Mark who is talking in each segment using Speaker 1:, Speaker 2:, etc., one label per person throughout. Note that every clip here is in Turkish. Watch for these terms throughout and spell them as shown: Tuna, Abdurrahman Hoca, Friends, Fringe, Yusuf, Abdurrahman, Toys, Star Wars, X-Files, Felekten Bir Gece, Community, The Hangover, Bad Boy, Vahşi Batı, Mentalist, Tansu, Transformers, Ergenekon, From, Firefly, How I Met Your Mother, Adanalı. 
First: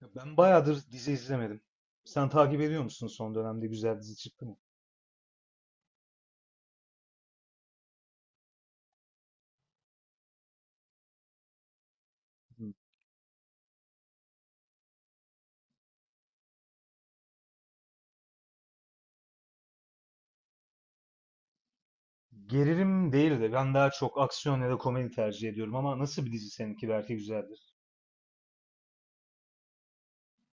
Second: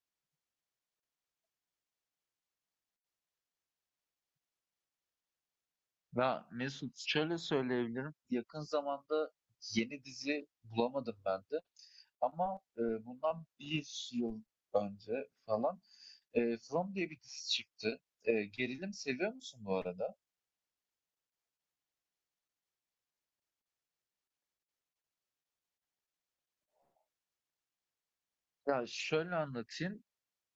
Speaker 1: Ya, ben bayağıdır dizi izlemedim. Sen takip ediyor musun, son dönemde güzel dizi çıktı mı?
Speaker 2: Ya Mesut şöyle söyleyebilirim. Yakın zamanda yeni dizi bulamadım ben de. Ama bundan bir yıl önce falan From diye bir dizi çıktı. Gerilim seviyor musun bu arada?
Speaker 1: Gerilim değil de ben daha çok aksiyon ya da komedi tercih ediyorum, ama nasıl bir dizi, seninki belki güzeldir.
Speaker 2: Ya şöyle anlatayım.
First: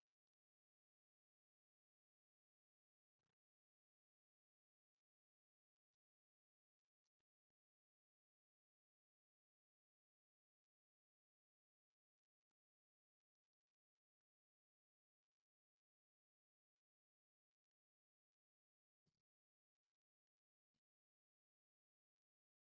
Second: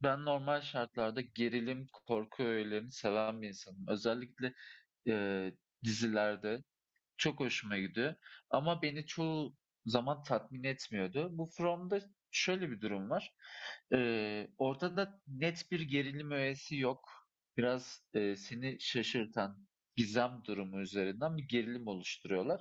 Speaker 2: Ben normal şartlarda gerilim, korku öğelerini seven bir insanım. Özellikle e, dizilerde çok hoşuma gidiyor ama beni çoğu zaman tatmin etmiyordu. Bu From'da şöyle bir durum var. Ortada net bir gerilim öğesi yok. Biraz, seni şaşırtan gizem durumu üzerinden bir gerilim oluşturuyorlar.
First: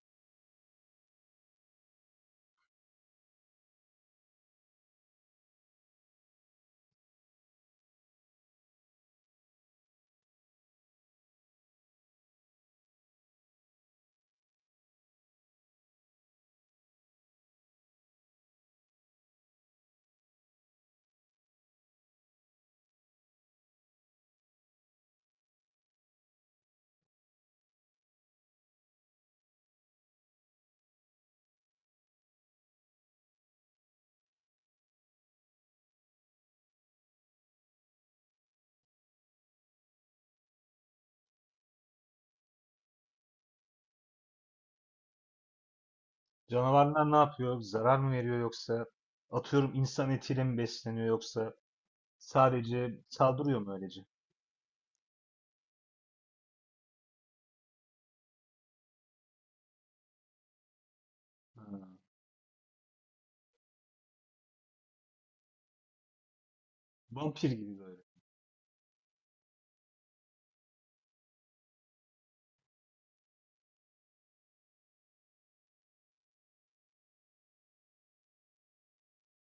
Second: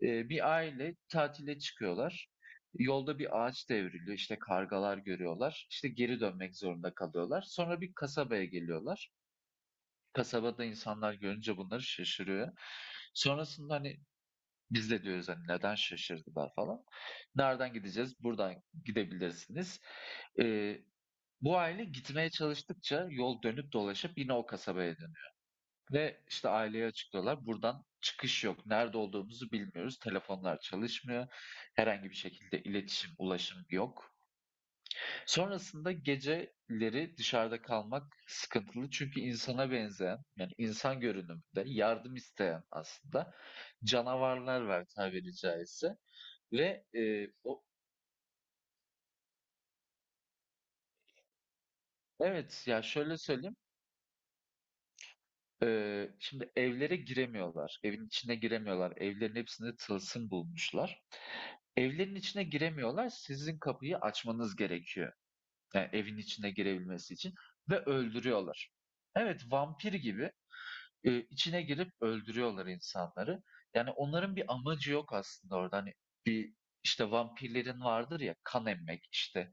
Speaker 2: Bir aile tatile çıkıyorlar. Yolda bir ağaç devriliyor, işte, kargalar görüyorlar. İşte, geri dönmek zorunda kalıyorlar. Sonra bir kasabaya geliyorlar. Kasabada insanlar görünce bunları şaşırıyor. Sonrasında, hani, biz de diyoruz hani neden şaşırdılar falan. Nereden gideceğiz? Buradan gidebilirsiniz. Ee, Bu aile gitmeye çalıştıkça yol dönüp dolaşıp yine o kasabaya dönüyor. Ve işte aileye açıklıyorlar. Buradan çıkış yok. Nerede olduğumuzu bilmiyoruz. Telefonlar çalışmıyor. Herhangi bir şekilde iletişim, ulaşım yok. Sonrasında geceleri dışarıda kalmak sıkıntılı. Çünkü insana benzeyen, yani insan görünümünde yardım isteyen aslında canavarlar var tabiri caizse. Ve
Speaker 1: Canavarlar ne
Speaker 2: e,
Speaker 1: yapıyor?
Speaker 2: o
Speaker 1: Zarar mı veriyor yoksa atıyorum insan etiyle mi besleniyor, yoksa
Speaker 2: evet ya
Speaker 1: sadece
Speaker 2: şöyle söyleyeyim.
Speaker 1: saldırıyor mu öylece?
Speaker 2: e, Şimdi evlere giremiyorlar. Evin içine giremiyorlar. Evlerin hepsinde tılsım bulmuşlar.
Speaker 1: Ha,
Speaker 2: Evlerin içine giremiyorlar. Sizin kapıyı açmanız gerekiyor. Yani evin içine girebilmesi için
Speaker 1: vampir gibi
Speaker 2: ve
Speaker 1: böyle.
Speaker 2: öldürüyorlar. Evet, vampir gibi içine girip öldürüyorlar insanları. Yani onların bir amacı yok aslında orada. Hani bir işte vampirlerin vardır ya kan emmek işte.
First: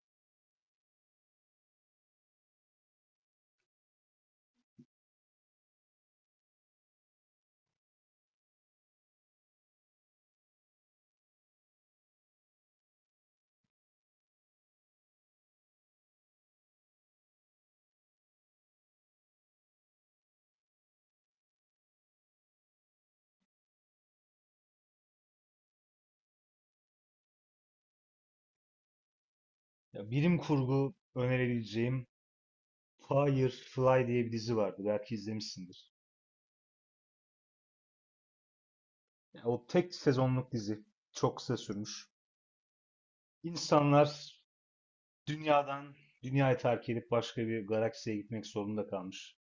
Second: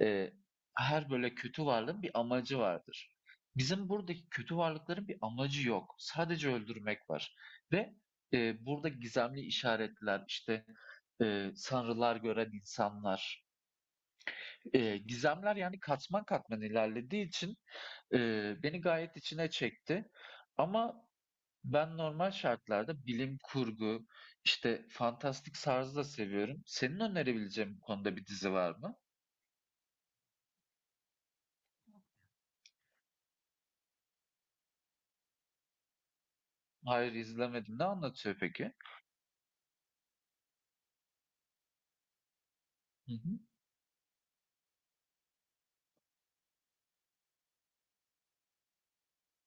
Speaker 2: Eee, Her böyle kötü varlığın bir amacı vardır. Bizim buradaki kötü varlıkların bir amacı yok. Sadece öldürmek var. Ve burada gizemli işaretler, işte, sanrılar gören insanlar. Gizemler yani katman katman ilerlediği için beni gayet içine çekti. Ama ben normal şartlarda bilim kurgu, işte fantastik tarzı da seviyorum. Senin önerebileceğin bu konuda bir dizi var mı?
Speaker 1: Ya, bilim kurgu önerebileceğim Firefly diye bir dizi vardı. Belki izlemişsindir.
Speaker 2: Hayır izlemedim. Ne anlatıyor peki?
Speaker 1: Ya, o tek sezonluk dizi. Çok kısa sürmüş.
Speaker 2: Hı hı.
Speaker 1: İnsanlar dünyadan, dünyayı terk edip başka bir galaksiye gitmek zorunda kalmış.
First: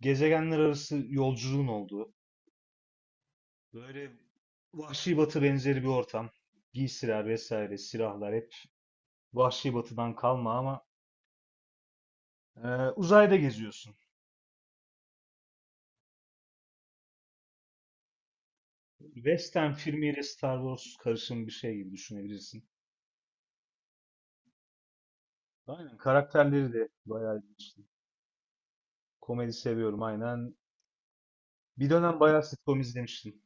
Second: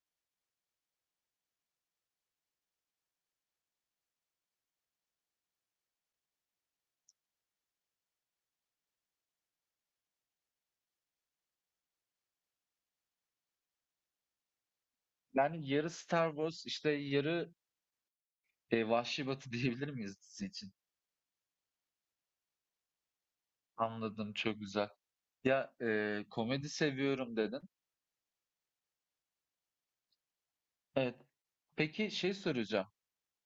Speaker 1: Gezegenler arası yolculuğun olduğu, böyle Vahşi Batı benzeri bir ortam. Giysiler vesaire, silahlar hep Vahşi Batı'dan kalma ama e, uzayda geziyorsun.
Speaker 2: Yani yarı Star Wars işte yarı Vahşi Batı
Speaker 1: Western
Speaker 2: diyebilir miyiz
Speaker 1: filmiyle
Speaker 2: dizi
Speaker 1: Star
Speaker 2: için?
Speaker 1: Wars karışım bir şey gibi düşünebilirsin.
Speaker 2: Anladım, çok güzel. Ya
Speaker 1: Aynen,
Speaker 2: komedi
Speaker 1: karakterleri de
Speaker 2: seviyorum
Speaker 1: bayağı
Speaker 2: dedin.
Speaker 1: ilginç. Komedi seviyorum aynen.
Speaker 2: Evet.
Speaker 1: Bir
Speaker 2: Peki
Speaker 1: dönem
Speaker 2: şey
Speaker 1: bayağı sitcom
Speaker 2: soracağım.
Speaker 1: izlemiştim.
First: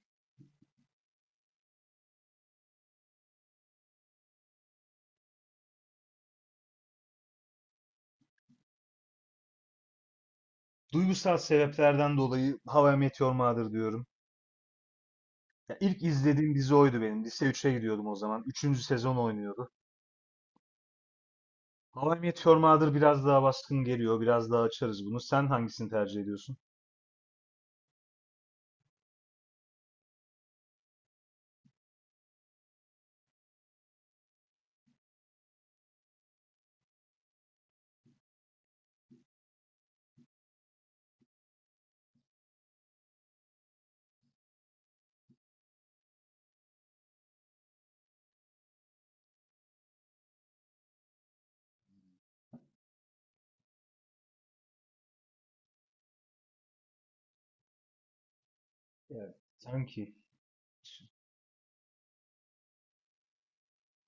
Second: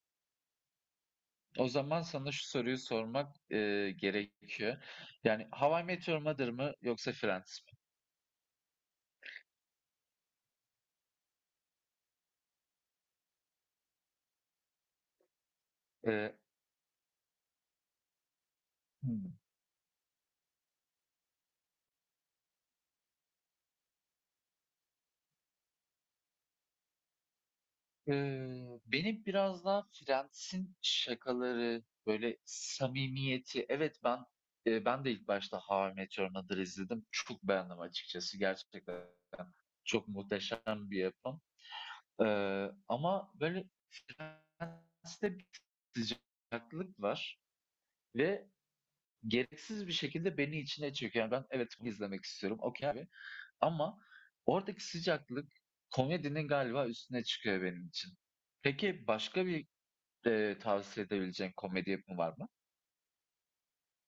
Speaker 2: O zaman sana şu soruyu sormak gerekiyor. Yani How I Met Your Mother mı yoksa Friends mi?
Speaker 1: Duygusal sebeplerden dolayı How I Met Your Mother diyorum. İlk
Speaker 2: E,
Speaker 1: izlediğim dizi oydu benim. Lise 3'e gidiyordum o zaman. Üçüncü sezon
Speaker 2: hmm.
Speaker 1: oynuyordu. How I Met Your Mother biraz daha baskın geliyor. Biraz daha açarız bunu. Sen hangisini tercih ediyorsun?
Speaker 2: Benim biraz daha Friends'in şakaları, böyle samimiyeti. Evet, ben de ilk başta How I Met Your Mother'ı izledim. Çok beğendim açıkçası. Gerçekten çok muhteşem bir yapım. Ama böyle Friends'te bir farklılık var ve gereksiz bir şekilde beni içine çekiyor. Yani ben, evet, bunu izlemek istiyorum. Okey abi. Ama oradaki sıcaklık komedinin galiba üstüne çıkıyor benim için. Peki
Speaker 1: Evet.
Speaker 2: başka bir
Speaker 1: Sanki
Speaker 2: Tavsiye edebileceğin komedi yapımı var mı?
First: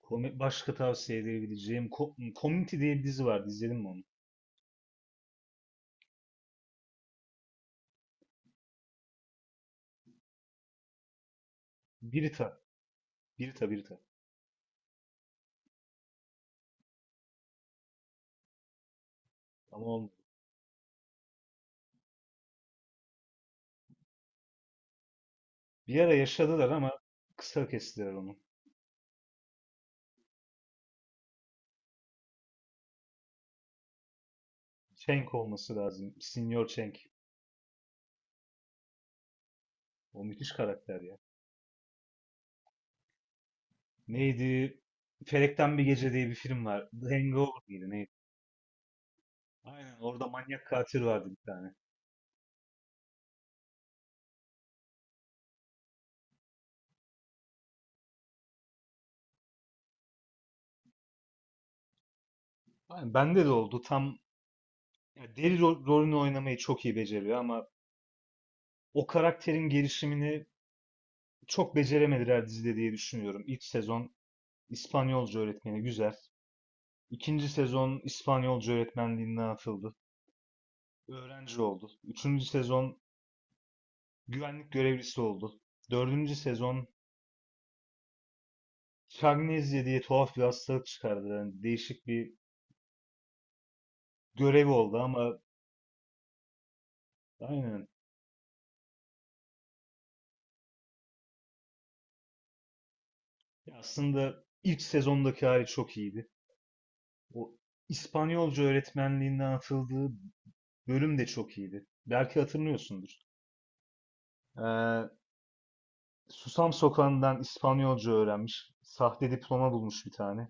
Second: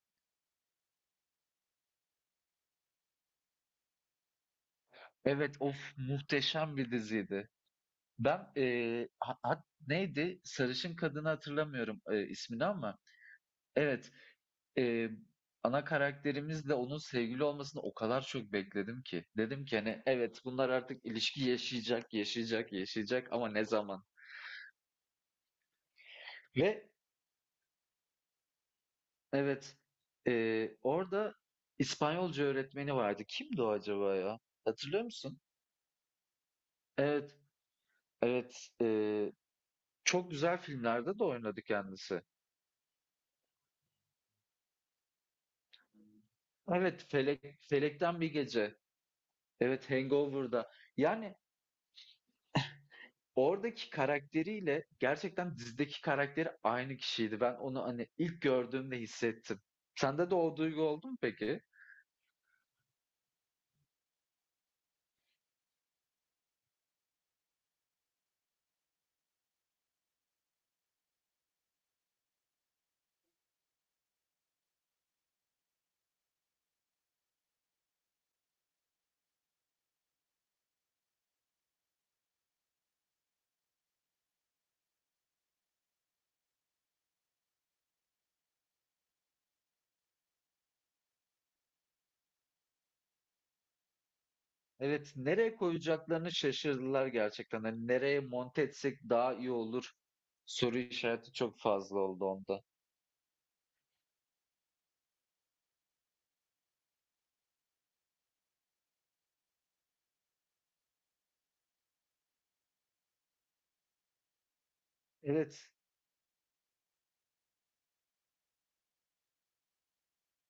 Speaker 1: başka tavsiye edebileceğim Community diye bir dizi vardı. İzledin mi onu?
Speaker 2: Evet, of, muhteşem bir diziydi. Ben, ha hat neydi? Sarışın kadını hatırlamıyorum,
Speaker 1: Birita.
Speaker 2: ismini ama
Speaker 1: Birita.
Speaker 2: evet, eee, ana karakterimizle onun sevgili olmasını o kadar çok bekledim ki. Dedim ki,
Speaker 1: Ama
Speaker 2: hani,
Speaker 1: olmadı.
Speaker 2: evet bunlar artık ilişki yaşayacak, yaşayacak, yaşayacak ama ne zaman?
Speaker 1: Bir ara yaşadılar
Speaker 2: Ve
Speaker 1: ama kısa kestiler onu.
Speaker 2: evet, orada İspanyolca öğretmeni vardı. Kimdi o acaba ya? Hatırlıyor
Speaker 1: Cenk
Speaker 2: musun?
Speaker 1: olması lazım. Senior Cenk.
Speaker 2: Evet, evet. eee
Speaker 1: O
Speaker 2: Çok
Speaker 1: müthiş
Speaker 2: güzel
Speaker 1: karakter ya.
Speaker 2: filmlerde de oynadı kendisi.
Speaker 1: Neydi? Felekten Bir Gece diye bir film var.
Speaker 2: Evet,
Speaker 1: The Hangover mıydı? Neydi?
Speaker 2: Felekten Bir Gece. Evet,
Speaker 1: Aynen, orada manyak
Speaker 2: Hangover'da.
Speaker 1: katil vardı
Speaker 2: Yani
Speaker 1: bir tane.
Speaker 2: oradaki karakteriyle gerçekten dizideki karakteri aynı kişiydi. Ben onu hani ilk gördüğümde hissettim. Sende de o duygu oldu mu peki?
Speaker 1: Aynen, bende de oldu. Tam, ya, deli rolünü oynamayı çok iyi beceriyor, ama o karakterin gelişimini çok beceremediler dizide diye düşünüyorum. İlk sezon İspanyolca öğretmeni güzel. İkinci sezon İspanyolca öğretmenliğinden atıldı. Öğrenci oldu. Üçüncü sezon güvenlik görevlisi oldu. Dördüncü sezon Şagnezya diye tuhaf bir hastalık çıkardı. Yani değişik bir görev oldu
Speaker 2: Evet,
Speaker 1: ama
Speaker 2: nereye koyacaklarını şaşırdılar gerçekten.
Speaker 1: aynen.
Speaker 2: Hani nereye monte etsek daha iyi olur. Soru işareti çok fazla oldu onda.
Speaker 1: Ya, aslında ilk sezondaki hali çok iyiydi. O İspanyolca öğretmenliğinden atıldığı bölüm de çok iyiydi. Belki hatırlıyorsundur. Ee,
Speaker 2: Evet,
Speaker 1: Susam Sokağı'ndan İspanyolca öğrenmiş. Sahte diploma bulmuş bir tane.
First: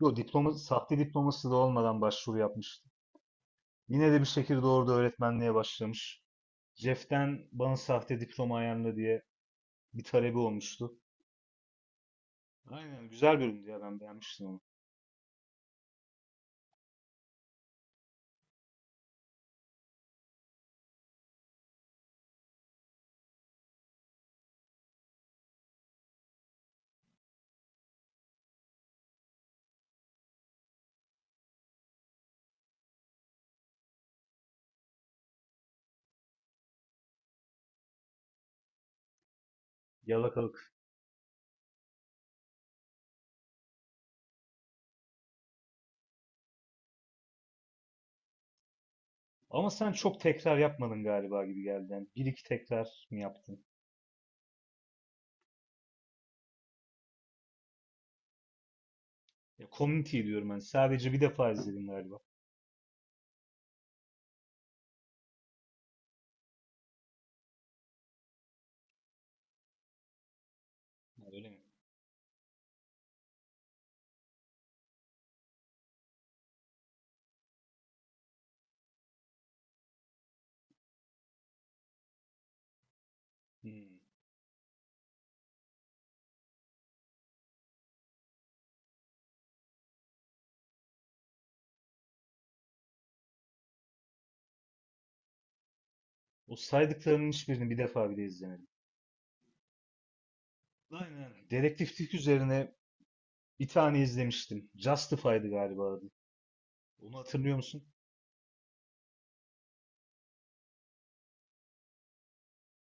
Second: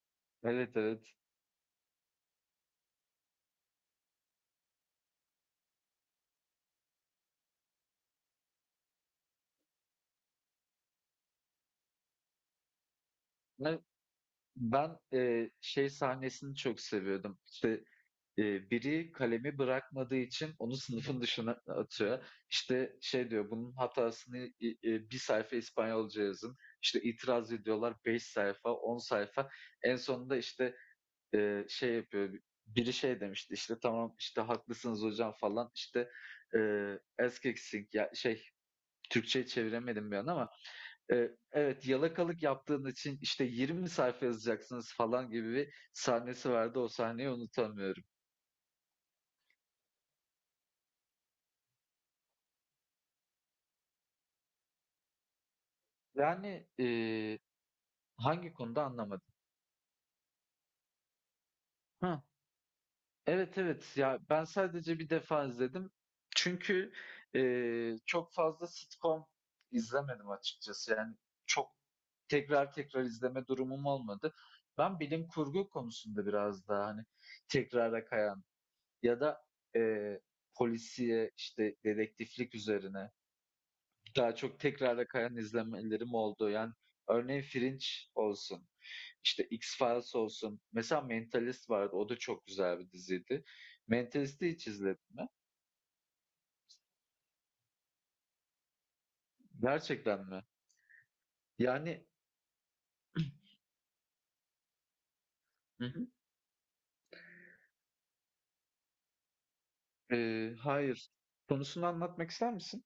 Speaker 1: Yo, diploma,
Speaker 2: evet,
Speaker 1: sahte
Speaker 2: evet.
Speaker 1: diploması da olmadan başvuru yapmıştı. Yine de bir şekilde orada öğretmenliğe başlamış. Jeff'ten bana sahte diploma ayarla diye bir talebi olmuştu. Aynen, güzel bölümdü
Speaker 2: Ben,
Speaker 1: ya, ben beğenmiştim onu.
Speaker 2: ben şey sahnesini çok seviyordum. İşte biri kalemi bırakmadığı için onu sınıfın dışına atıyor. İşte şey diyor, bunun hatasını i 1 sayfa İspanyolca yazın. İşte itiraz ediyorlar 5 sayfa, 10 sayfa. En sonunda işte, şey yapıyor, biri şey demişti, işte, "Tamam, işte, haklısınız hocam." falan. İşte, "Esquexing" ya şey, Türkçeye çeviremedim bir an ama,
Speaker 1: Yalakalık.
Speaker 2: evet, yalakalık yaptığın için, işte, 20 sayfa yazacaksınız." falan gibi bir sahnesi vardı. O sahneyi unutamıyorum.
Speaker 1: Ama sen çok tekrar yapmadın galiba, gibi geldi. Yani bir iki tekrar mı yaptın?
Speaker 2: Yani, hangi konuda anlamadım?
Speaker 1: Ya, Community diyorum ben. Sadece bir defa izledim galiba.
Speaker 2: Ha, evet, evet. Ya, ben sadece bir defa izledim. Çünkü, çok fazla sitcom izlemedim açıkçası. Yani
Speaker 1: Ha, öyle mi?
Speaker 2: çok tekrar tekrar izleme durumum olmadı. Ben bilim kurgu konusunda biraz daha, hani, tekrara kayan ya da, eee, polisiye, işte, dedektiflik üzerine
Speaker 1: Hmm.
Speaker 2: daha çok tekrara kayan izlemelerim oldu. Yani örneğin Fringe olsun, işte X-Files olsun. Mesela Mentalist vardı. O da çok güzel bir diziydi. Mentalist'i hiç izledin mi?
Speaker 1: O saydıklarının hiçbirini bir defa bile izlemedim.
Speaker 2: Gerçekten mi?
Speaker 1: Aynen, aynen.
Speaker 2: Yani.
Speaker 1: Dedektiflik üzerine bir tane izlemiştim. Justified'ı
Speaker 2: Hı
Speaker 1: galiba
Speaker 2: hı.
Speaker 1: adı. Onu hatırlıyor musun?
Speaker 2: Hayır. Konusunu anlatmak ister misin?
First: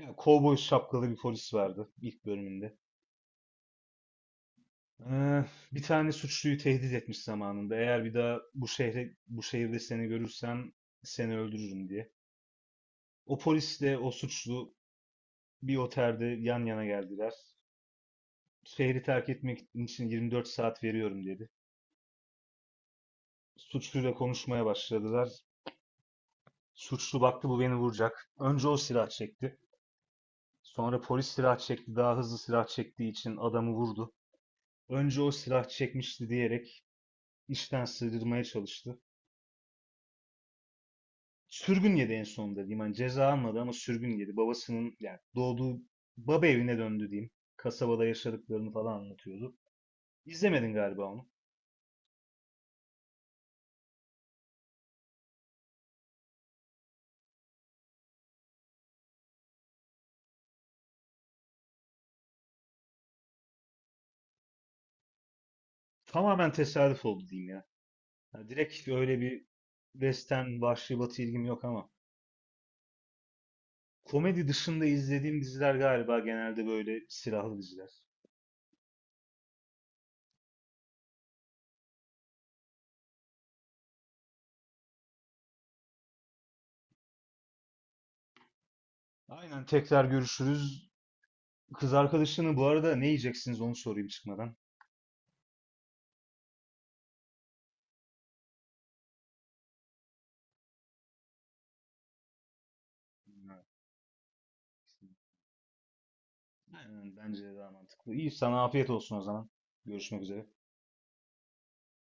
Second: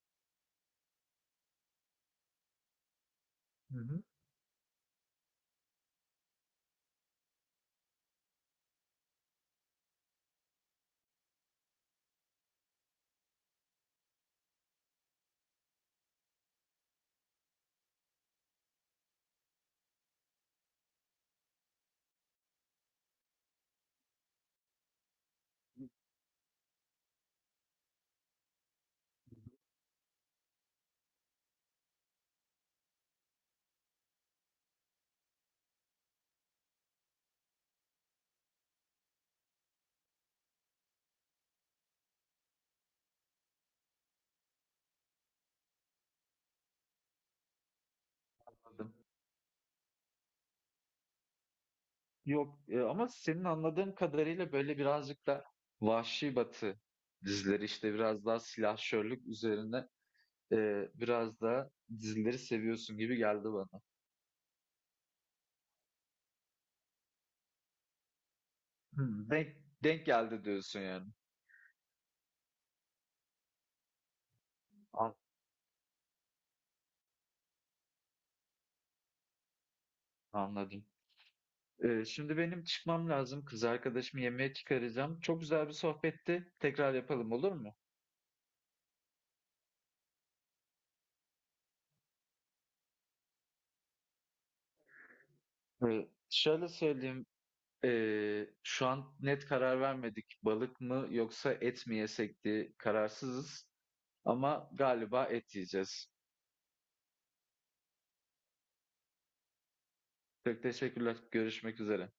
Speaker 1: Ya, kovboy şapkalı bir polis vardı ilk bölümünde.
Speaker 2: Hı hı.
Speaker 1: Ee, bir tane suçluyu tehdit etmiş zamanında. Eğer bir daha bu şehre, bu şehirde seni görürsem seni öldürürüm diye. O polisle o suçlu bir otelde yan yana geldiler. Şehri terk etmek için 24 saat veriyorum dedi. Suçluyla konuşmaya başladılar. Suçlu baktı bu beni vuracak. Önce o silah çekti. Sonra polis silah çekti. Daha hızlı silah çektiği için adamı vurdu. Önce o silah çekmişti diyerek işten sığdırmaya çalıştı. Sürgün yedi en sonunda diyeyim. Hani ceza almadı ama sürgün yedi. Babasının, yani doğduğu baba evine döndü diyeyim. Kasabada yaşadıklarını falan
Speaker 2: Anladım.
Speaker 1: anlatıyordu. İzlemedin galiba onu.
Speaker 2: Yok, ama senin anladığım kadarıyla böyle birazcık da vahşi batı dizileri, işte biraz daha silahşörlük üzerine biraz daha dizileri seviyorsun gibi geldi bana.
Speaker 1: Tamamen tesadüf oldu diyeyim ya. Yani direkt öyle
Speaker 2: Hımm,
Speaker 1: bir
Speaker 2: denk geldi
Speaker 1: western,
Speaker 2: diyorsun
Speaker 1: vahşi
Speaker 2: yani.
Speaker 1: batı ilgim yok, ama komedi dışında
Speaker 2: An
Speaker 1: izlediğim diziler galiba genelde böyle silahlı diziler.
Speaker 2: Anladım. Şimdi benim çıkmam lazım. Kız arkadaşımı yemeğe çıkaracağım. Çok güzel bir sohbetti. Tekrar yapalım, olur mu?
Speaker 1: Aynen, tekrar görüşürüz. Kız arkadaşını bu arada ne yiyeceksiniz, onu sorayım çıkmadan.
Speaker 2: Şöyle söyleyeyim, şu an net karar vermedik. Balık mı yoksa et mi yesek diye
Speaker 1: Evet.
Speaker 2: kararsızız ama galiba et yiyeceğiz.
Speaker 1: Aynen, bence de daha mantıklı. İyi, sana afiyet olsun o zaman. Görüşmek üzere.
Speaker 2: Çok teşekkürler. Görüşmek üzere.